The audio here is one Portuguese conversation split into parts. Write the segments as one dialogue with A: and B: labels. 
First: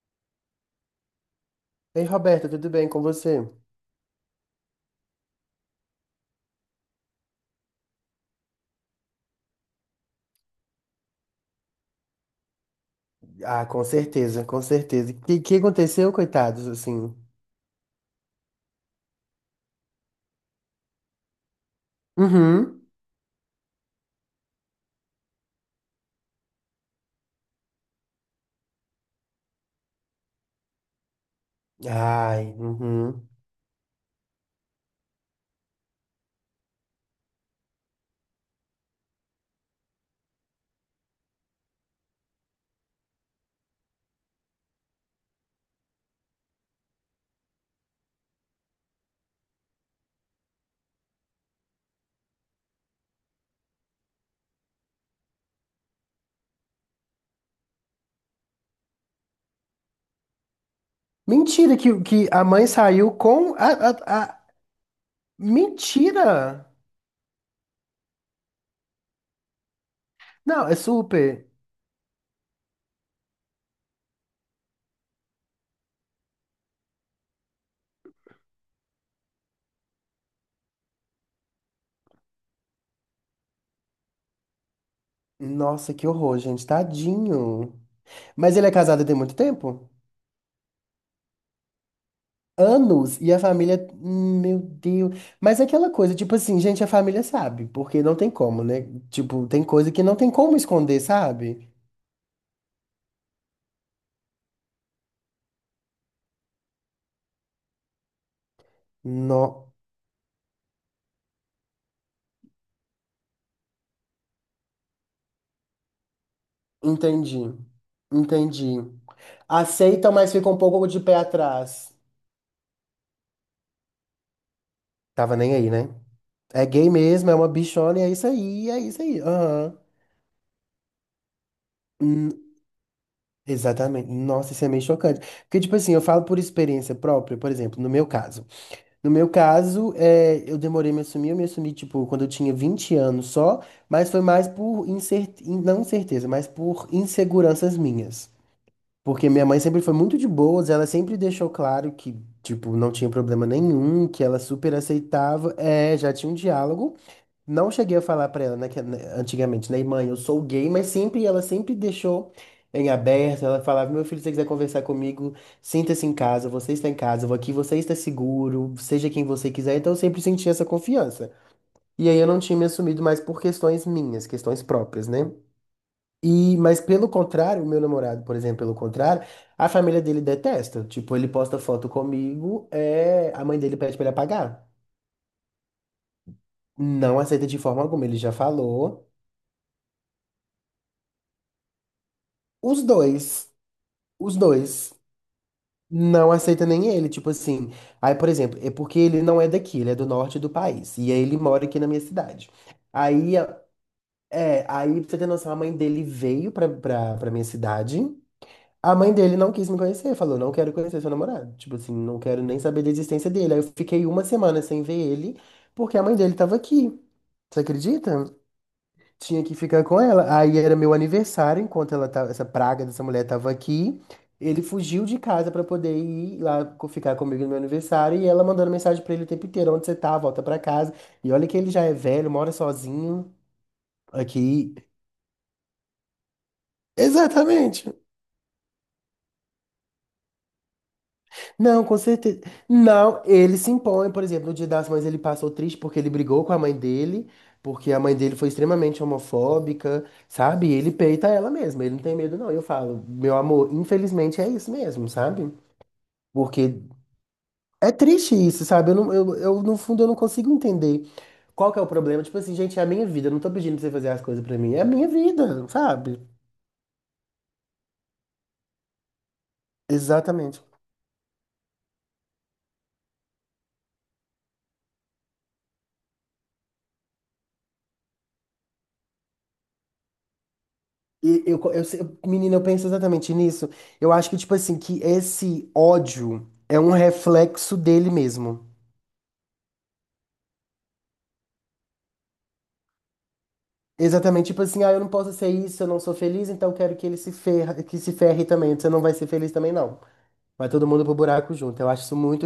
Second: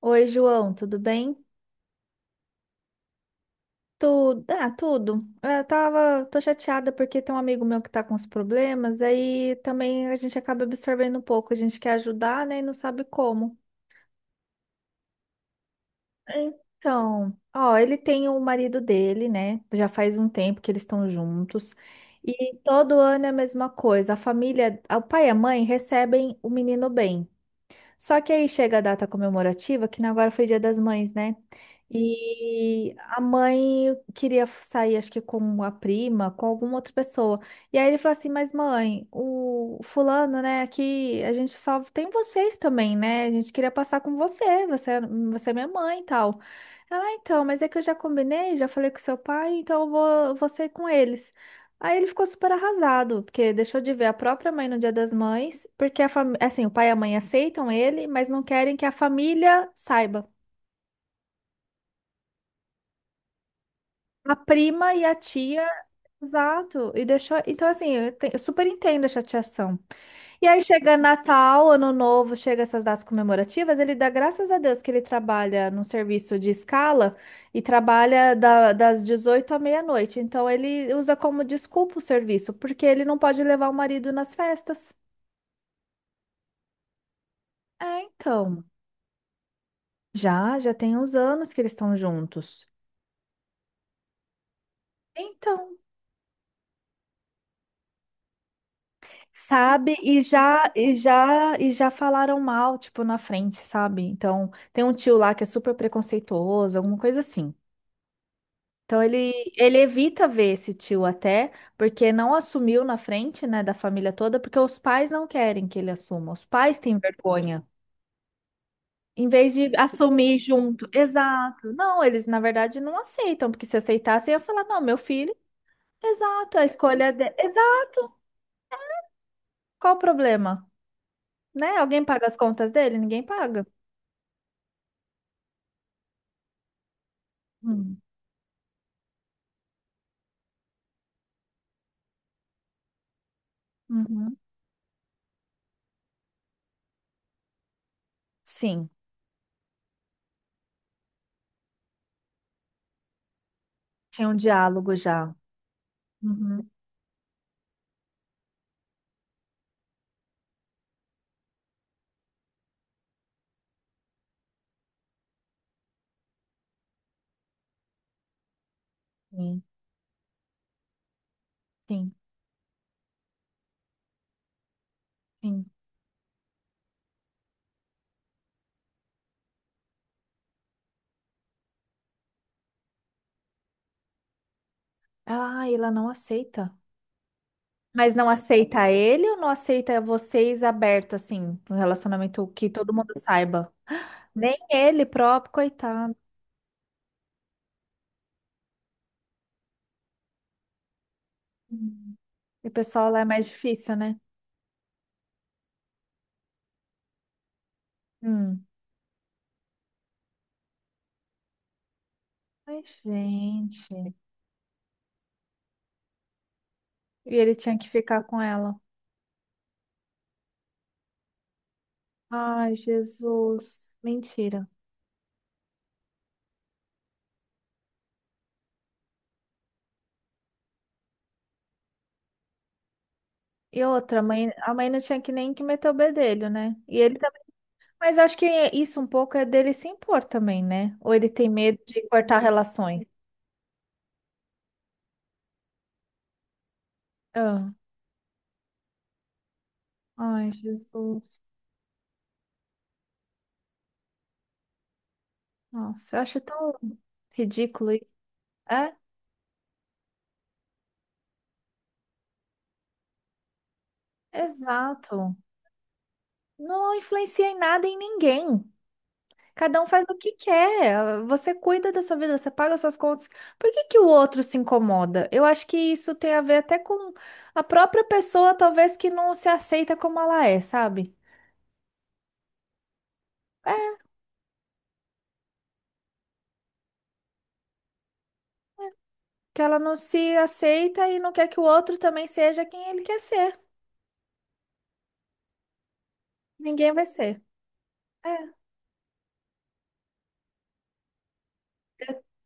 A: Oi, João, tudo bem?
B: Ei, Roberta, tudo bem com você?
A: Tudo, ah, tudo. É, eu tô chateada porque tem um amigo meu que tá com os problemas, aí também a gente acaba absorvendo um pouco, a gente quer ajudar, né, e não sabe como.
B: Ah, com certeza, com certeza. O que aconteceu, coitados, assim?
A: Então, ó, ele tem o marido dele, né? Já faz um tempo que eles estão juntos. E
B: Uhum.
A: todo ano é a mesma coisa. A família, o pai e a mãe recebem o menino bem. Só que aí chega a data comemorativa, que agora foi Dia das Mães, né?
B: Ai,
A: E a
B: uhum.
A: mãe queria sair, acho que com a prima, com alguma outra pessoa. E aí ele falou assim: Mas mãe, o fulano, né? Aqui a gente só tem vocês também, né? A gente queria passar com você é minha mãe e tal. Ela, "Ah, então, mas é que eu já combinei, já falei com seu pai, então eu vou ser com eles. Aí ele ficou super arrasado, porque deixou de ver a própria mãe no Dia das Mães, porque assim, o pai e a mãe aceitam ele, mas não querem que a família saiba.
B: Mentira que a mãe saiu com a, a,
A: A
B: a-
A: prima e a tia,
B: Mentira!
A: exato, e deixou. Então, assim, eu super entendo a chateação. E aí
B: Não, é
A: chega
B: super.
A: Natal, Ano Novo, chega essas datas comemorativas, ele dá graças a Deus que ele trabalha num serviço de escala e trabalha das 18 à meia-noite. Então, ele usa como desculpa o serviço, porque ele não pode levar o marido nas festas.
B: Nossa, que horror, gente, tadinho.
A: É,
B: Mas
A: então,
B: ele é casado tem muito tempo?
A: já tem uns anos que eles estão juntos.
B: Anos, e a família. Meu Deus. Mas é
A: Então,
B: aquela coisa, tipo assim, gente, a família sabe, porque não tem como, né? Tipo, tem coisa
A: sabe?
B: que não
A: E
B: tem como
A: já, e
B: esconder,
A: já,
B: sabe?
A: e já falaram mal, tipo, na frente, sabe? Então, tem um tio lá que é super preconceituoso, alguma coisa assim. Então, ele,
B: Não.
A: ele evita ver esse tio até, porque não assumiu na frente, né, da família toda, porque os pais não querem que ele assuma. Os pais têm
B: Entendi.
A: vergonha.
B: Entendi.
A: Em vez de
B: Aceitam, mas
A: assumir
B: fica um pouco
A: junto.
B: de pé
A: Exato.
B: atrás.
A: Não, eles, na verdade, não aceitam, porque se aceitassem, ia falar, não, meu filho.
B: Tava nem aí, né?
A: Exato, a
B: É gay
A: escolha
B: mesmo,
A: dele.
B: é uma
A: Exato,
B: bichona, e é isso aí, é isso aí. Aham.
A: qual o problema? Né? Alguém paga as
B: Hum,
A: contas dele? Ninguém paga.
B: exatamente. Nossa, isso é meio chocante. Porque, tipo assim, eu falo por experiência própria, por exemplo, no
A: Hum,
B: meu caso. No meu caso, é, eu demorei a me assumir, eu me assumi, tipo, quando eu tinha 20 anos só, mas foi
A: uhum.
B: mais por incer- não, certeza, mas por inseguranças minhas.
A: Sim,
B: Porque minha mãe sempre foi muito de boas, ela sempre deixou claro que, tipo, não tinha problema nenhum, que
A: tinha um
B: ela super
A: diálogo já.
B: aceitava. É, já tinha um
A: Uhum.
B: diálogo. Não cheguei a falar pra ela, né, que, né, antigamente, né, mãe, eu sou gay, mas sempre, ela sempre deixou em aberto. Ela falava, meu filho, se você quiser conversar comigo, sinta-se em casa, você está em casa, eu vou aqui você está seguro, seja quem você
A: Sim,
B: quiser. Então eu sempre senti essa confiança. E
A: sim,
B: aí eu não tinha me assumido mais por questões minhas, questões próprias, né?
A: sim.
B: E, mas pelo contrário, o meu namorado, por exemplo, pelo contrário, a família dele detesta. Tipo, ele posta foto comigo, é, a mãe dele pede pra ele apagar.
A: Ah, ela não aceita.
B: Não aceita de forma alguma,
A: Mas
B: ele
A: não
B: já
A: aceita
B: falou.
A: ele ou não aceita vocês aberto, assim, um relacionamento que
B: Os
A: todo mundo
B: dois,
A: saiba?
B: os
A: Nem
B: dois,
A: ele próprio, coitado.
B: não aceita nem ele, tipo assim. Aí, por exemplo, é porque ele não é daqui, ele é do norte do país. E aí ele mora aqui na minha
A: Hum.
B: cidade.
A: E o pessoal lá é
B: Aí,
A: mais difícil, né?
B: aí, pra você ter noção, a mãe dele veio pra minha cidade.
A: Hum.
B: A mãe dele não quis me conhecer, falou, não quero conhecer seu namorado. Tipo assim, não quero nem
A: Ai,
B: saber da existência dele. Aí eu
A: gente.
B: fiquei
A: E
B: uma semana sem ver ele, porque a mãe dele tava aqui.
A: ele
B: Você
A: tinha que ficar
B: acredita?
A: com ela.
B: Tinha que ficar com ela. Aí era meu aniversário, enquanto ela tava, essa
A: Ai,
B: praga dessa mulher tava
A: Jesus.
B: aqui. Ele
A: Mentira.
B: fugiu de casa pra poder ir lá ficar comigo no meu aniversário. E ela mandando mensagem pra ele o tempo inteiro, onde você tá, volta pra casa. E olha que ele já é velho, mora sozinho
A: E outra, a mãe, a
B: aqui.
A: mãe não tinha que nem que meter o bedelho, né? E ele também.
B: Exatamente.
A: Mas acho que isso um pouco é dele se impor também, né? Ou ele tem medo
B: Não, com
A: de cortar
B: certeza.
A: relações.
B: Não, ele se impõe, por exemplo, no Dia das Mães ele passou triste porque ele brigou com a mãe dele,
A: Ah,
B: porque a mãe dele foi extremamente homofóbica,
A: Ai,
B: sabe? E ele peita
A: Jesus.
B: ela mesmo, ele não tem medo, não. Eu falo, meu amor, infelizmente é isso mesmo, sabe?
A: Nossa, eu acho tão
B: Porque é
A: ridículo isso.
B: triste isso, sabe?
A: É,
B: Eu, não, eu, no fundo, eu não consigo entender qual que é o problema. Tipo assim, gente, é a minha vida, eu não tô pedindo pra você fazer as coisas pra mim, é a minha
A: exato.
B: vida, sabe?
A: Não influencia em nada em ninguém. Cada um faz o que
B: Exatamente.
A: quer. Você cuida da sua vida, você paga suas contas. Por que que o outro se incomoda? Eu acho que isso tem a ver até com a própria pessoa, talvez, que não se aceita como ela é, sabe?
B: E eu, menina, eu penso exatamente nisso. Eu acho que, tipo assim, que esse ódio é um reflexo dele mesmo.
A: Que ela não se aceita e não quer que o outro também seja quem ele quer ser.
B: Exatamente, tipo assim, ah, eu não posso ser isso, eu não sou feliz, então
A: Ninguém
B: quero
A: vai
B: que ele se
A: ser.
B: ferra, que se
A: É,
B: ferre também. Você não vai ser feliz também, não. Vai todo mundo pro buraco junto. Eu acho isso
A: eu,
B: muito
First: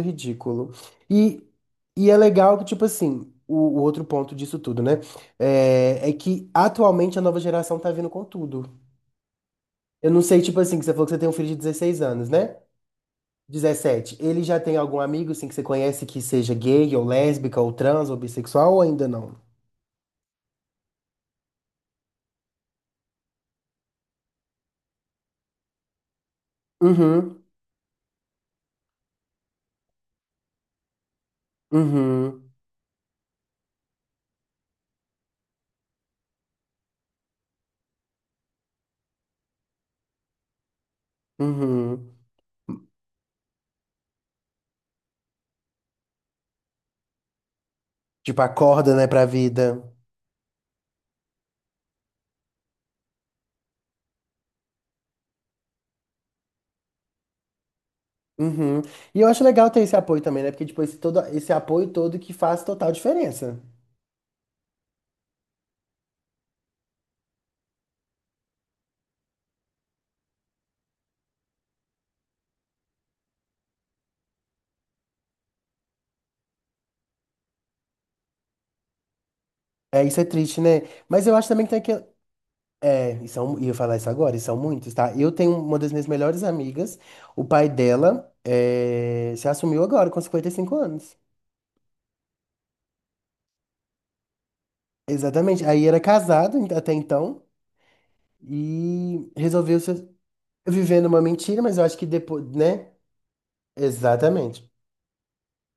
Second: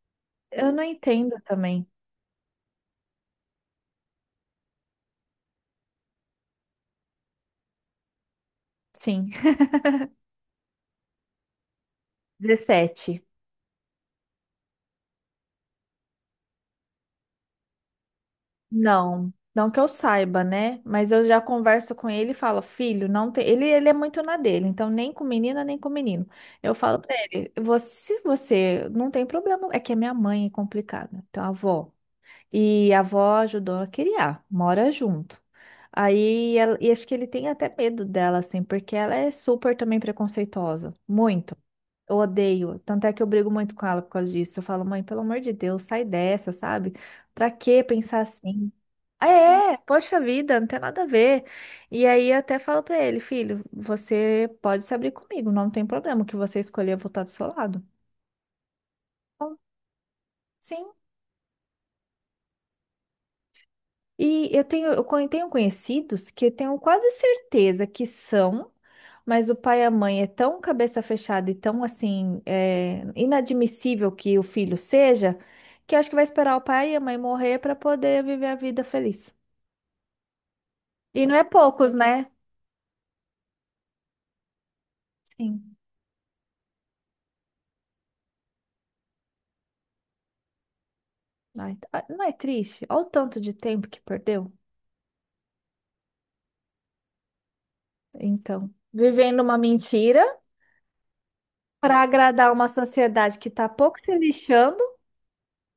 A: eu
B: ridículo.
A: não entendo
B: E,
A: também.
B: e é legal que, tipo assim, o outro ponto disso tudo, né? É, que atualmente a nova geração tá vindo com tudo.
A: Sim.
B: Eu não sei, tipo assim, que você falou que você tem um filho de 16 anos, né?
A: 17.
B: 17. Ele já tem algum amigo, assim, que você conhece que seja gay, ou lésbica, ou trans, ou bissexual, ou ainda
A: Não.
B: não?
A: Não que eu saiba, né? Mas eu já converso com ele e falo, filho, não tem. Ele é muito na dele, então nem com menina, nem com menino. Eu falo pra
B: Uhum,
A: ele, você, se você não tem problema. É que a minha mãe é complicada. Então, a avó.
B: uhum,
A: E a avó ajudou a criar, mora junto. Aí, e acho que ele tem até medo dela, assim, porque ela é super também preconceituosa. Muito.
B: uhum.
A: Eu odeio. Tanto é que eu brigo muito com ela por causa disso. Eu falo, mãe, pelo amor de Deus, sai dessa, sabe? Pra que pensar
B: Tipo,
A: assim?
B: acorda, né, pra
A: Ah, é,
B: vida.
A: poxa vida, não tem nada a ver. E aí, eu até falo pra ele, filho, você pode se abrir comigo, não tem problema. O que você escolher, eu vou estar do seu lado.
B: Uhum. E eu acho
A: Então,
B: legal ter esse apoio também, né? Porque, tipo,
A: sim.
B: esse, todo, esse apoio todo que faz total diferença.
A: E eu tenho, eu con- tenho conhecidos que eu tenho quase certeza que são, mas o pai e a mãe é tão cabeça fechada e tão assim, é, inadmissível que o filho seja, que acho que vai esperar o pai e a mãe morrer para poder viver a vida feliz.
B: É, isso é triste, né?
A: E
B: Mas
A: não
B: eu
A: é
B: acho também que tem que.
A: poucos, né?
B: É, e são, e eu falar isso agora, e são muitos, tá? Eu tenho
A: Sim.
B: uma das minhas melhores amigas, o pai dela é, se assumiu agora, com 55 anos.
A: Ai, ah, não é triste? Olha o tanto de tempo que perdeu.
B: Exatamente. Aí era casado até então.
A: Então,
B: E
A: vivendo uma
B: resolveu se
A: mentira
B: viver numa mentira, mas eu acho
A: para
B: que depois,
A: agradar uma
B: né?
A: sociedade que tá pouco se
B: Exatamente.
A: lixando,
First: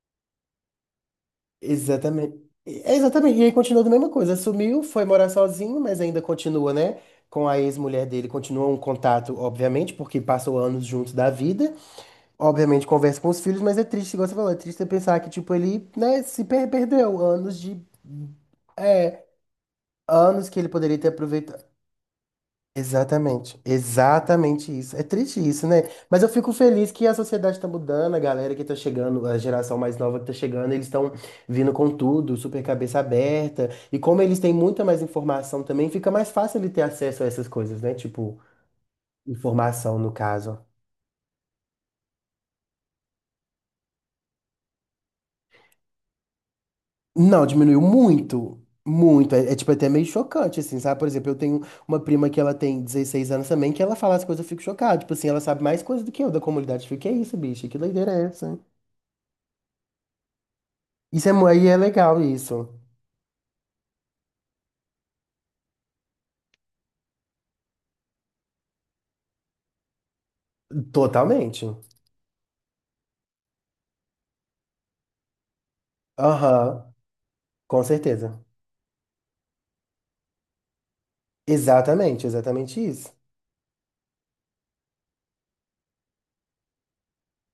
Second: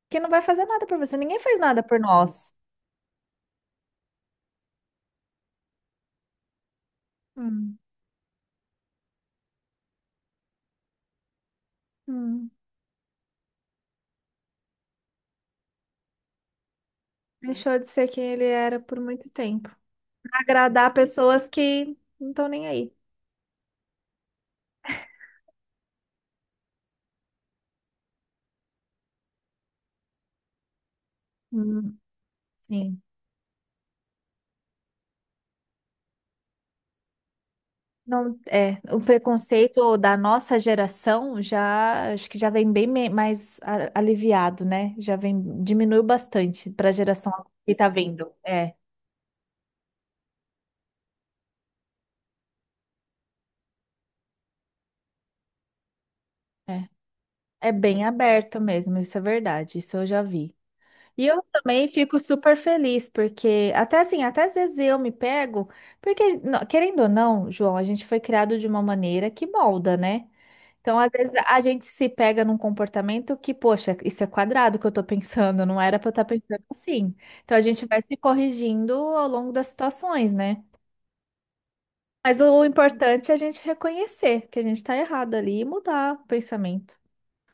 A: que não vai fazer nada por você. Ninguém faz nada por
B: Exatamente.
A: nós.
B: É, exatamente. E aí continuou da mesma coisa. Sumiu, foi morar sozinho, mas ainda continua, né? Com a
A: Hum.
B: ex-mulher dele, continua um contato, obviamente, porque passou anos juntos da vida.
A: Hum.
B: Obviamente conversa com os filhos, mas é triste, igual você falou, é triste pensar que, tipo, ele, né, se perdeu anos
A: Deixou
B: de.
A: de ser quem ele era por
B: É,
A: muito tempo.
B: anos que ele
A: Agradar
B: poderia ter
A: pessoas
B: aproveitado.
A: que não estão nem aí.
B: Exatamente, exatamente isso. É triste isso, né? Mas eu fico feliz que a sociedade está mudando, a galera que tá chegando, a geração mais nova que tá chegando, eles estão vindo com
A: Hum,
B: tudo, super cabeça
A: sim.
B: aberta. E como eles têm muita mais informação também, fica mais fácil ele ter acesso a essas coisas, né? Tipo,
A: Não, é, o preconceito
B: informação no
A: da
B: caso.
A: nossa geração já, acho que já vem bem mais aliviado, né? Já vem, diminuiu bastante para a geração
B: Não,
A: que
B: diminuiu
A: tá vindo.
B: muito,
A: É,
B: muito. É, tipo até meio chocante, assim, sabe? Por exemplo, eu tenho uma prima que ela tem 16 anos também, que ela fala as coisas, eu fico chocado. Tipo assim, ela sabe mais coisas do que eu da comunidade.
A: é.
B: Eu fico, que é isso, bicho?
A: É
B: Que
A: bem
B: doideira é essa?
A: aberto mesmo, isso é verdade, isso eu já vi. E
B: Isso é,
A: eu
B: aí é
A: também fico
B: legal,
A: super
B: isso.
A: feliz, porque até assim, até às vezes eu me pego, porque, querendo ou não, João, a gente foi criado de uma maneira que molda, né? Então, às vezes, a
B: Totalmente.
A: gente se pega num comportamento que, poxa, isso é quadrado que eu tô pensando, não era pra eu estar pensando
B: Aham,
A: assim. Então, a
B: com
A: gente vai se
B: certeza.
A: corrigindo ao longo das situações, né?
B: Exatamente,
A: Mas o
B: exatamente isso.
A: importante é a gente reconhecer que a gente tá errado ali e mudar o pensamento.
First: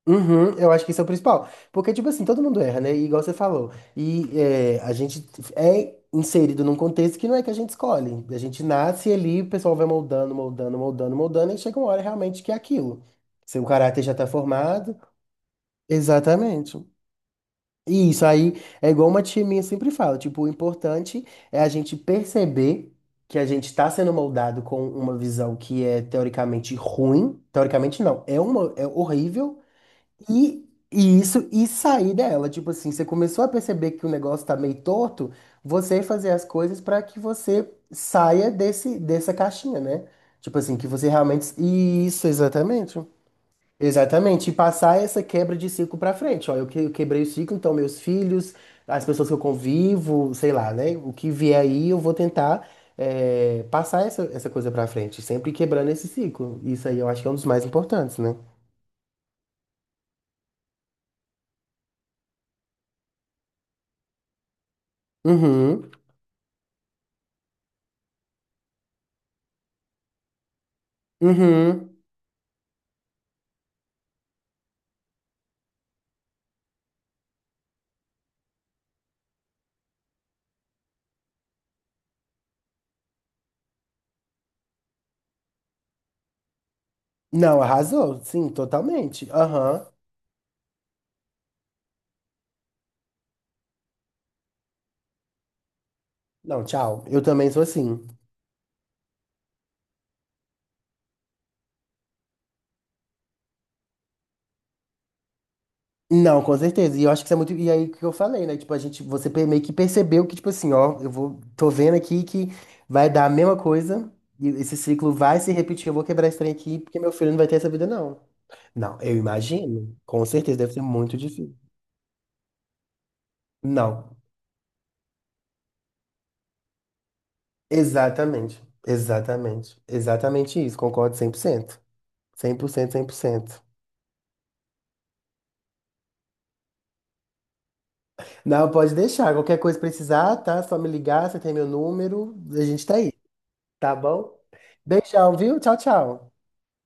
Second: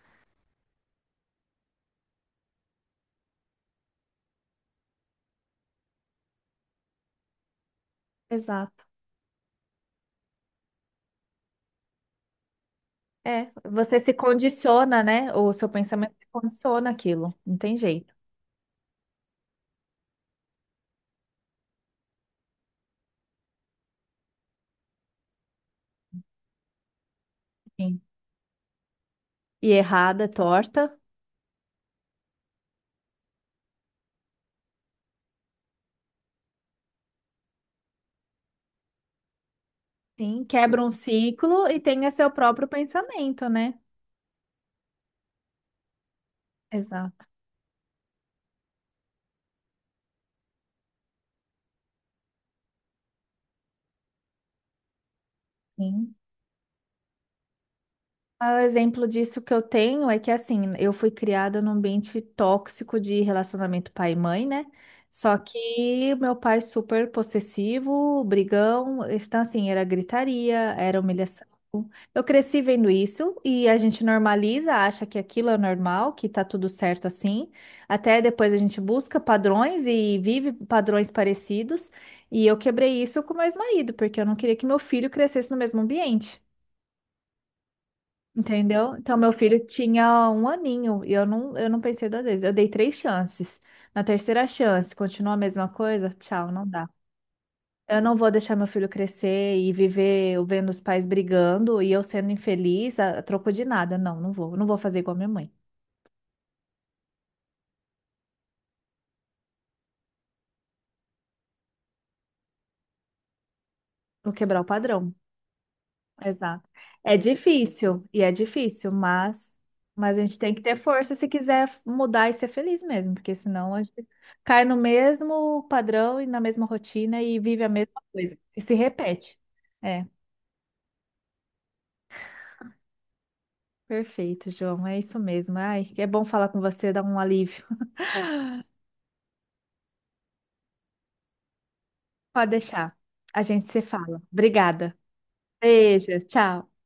B: Uhum, eu acho que isso é o principal. Porque, tipo assim, todo mundo erra, né? E igual você falou. E é, a gente é inserido num contexto que não é que a gente escolhe. A gente
A: Exato.
B: nasce ali, o pessoal vai moldando, moldando, moldando, moldando, e chega uma hora realmente que é aquilo.
A: É,
B: Seu
A: você
B: caráter
A: se
B: já tá formado.
A: condiciona, né? O seu pensamento se
B: Exatamente.
A: condiciona aquilo, não tem jeito.
B: E isso aí é igual uma tia minha sempre fala, tipo, o importante é a gente perceber que a gente está sendo moldado com uma visão que é teoricamente ruim,
A: Sim,
B: teoricamente não, é uma, é horrível,
A: e errada,
B: e,
A: torta.
B: e isso, e sair dela, tipo assim, você começou a perceber que o negócio tá meio torto, você fazer as coisas para que você saia desse, dessa caixinha, né?
A: Sim,
B: Tipo assim,
A: quebra
B: que
A: um
B: você realmente.
A: ciclo e tenha
B: Isso,
A: seu próprio
B: exatamente.
A: pensamento, né?
B: Exatamente, e passar essa quebra de ciclo pra frente. Ó, eu quebrei
A: Exato.
B: o ciclo, então meus filhos, as pessoas que eu convivo, sei lá, né? O que vier aí, eu vou tentar passar essa coisa pra frente, sempre quebrando esse
A: Sim.
B: ciclo. Isso aí eu acho que é um dos mais importantes, né?
A: Ah, o exemplo disso que eu tenho é que, assim, eu fui criada num ambiente tóxico de relacionamento pai e mãe, né? Só
B: Uhum,
A: que meu pai super possessivo, brigão, então, assim, era gritaria, era humilhação.
B: uhum.
A: Eu cresci vendo isso e a gente normaliza, acha que aquilo é normal, que tá tudo certo assim. Até depois a gente busca padrões e vive padrões parecidos. E eu quebrei isso com meu ex-marido, porque eu não queria que meu filho crescesse no mesmo ambiente.
B: Não, arrasou, sim,
A: Entendeu? Então,
B: totalmente.
A: meu filho
B: Aham.
A: tinha um aninho e eu não pensei duas vezes. Eu dei três chances. Na terceira chance, continua a mesma coisa? Tchau,
B: Não,
A: não dá.
B: tchau. Eu também sou assim.
A: Eu não vou deixar meu filho crescer e viver eu vendo os pais brigando e eu sendo infeliz a troco de nada. Não, não vou. Não vou fazer igual a minha mãe.
B: Não, com certeza. E eu acho que isso é muito. E aí que eu falei, né? Tipo, a gente, você meio que percebeu que, tipo assim, ó, tô vendo aqui que vai dar a mesma coisa,
A: Vou
B: e
A: quebrar o
B: esse
A: padrão.
B: ciclo vai se repetir. Eu vou quebrar esse trem
A: Exato.
B: aqui, porque meu
A: É
B: filho não vai ter essa vida,
A: difícil,
B: não.
A: e é difícil,
B: Não, eu imagino.
A: mas a
B: Com
A: gente tem
B: certeza,
A: que
B: deve
A: ter
B: ser
A: força
B: muito
A: se
B: difícil.
A: quiser mudar e ser feliz mesmo, porque senão a gente
B: Não,
A: cai no mesmo padrão e na mesma rotina e vive a mesma coisa, e
B: exatamente.
A: se repete.
B: Exatamente.
A: É,
B: Exatamente isso. Concordo cem por cento, 100%, 100%,
A: perfeito, João, é isso mesmo. Ai, é bom falar com você, dá um alívio.
B: Não, pode deixar. Qualquer coisa precisar, tá? Só me ligar, você tem meu número,
A: Pode
B: a gente tá
A: deixar,
B: aí,
A: a gente se
B: tá
A: fala.
B: bom?
A: Obrigada.
B: Beijão, viu? Tchau,
A: Beijo,
B: tchau.
A: tchau.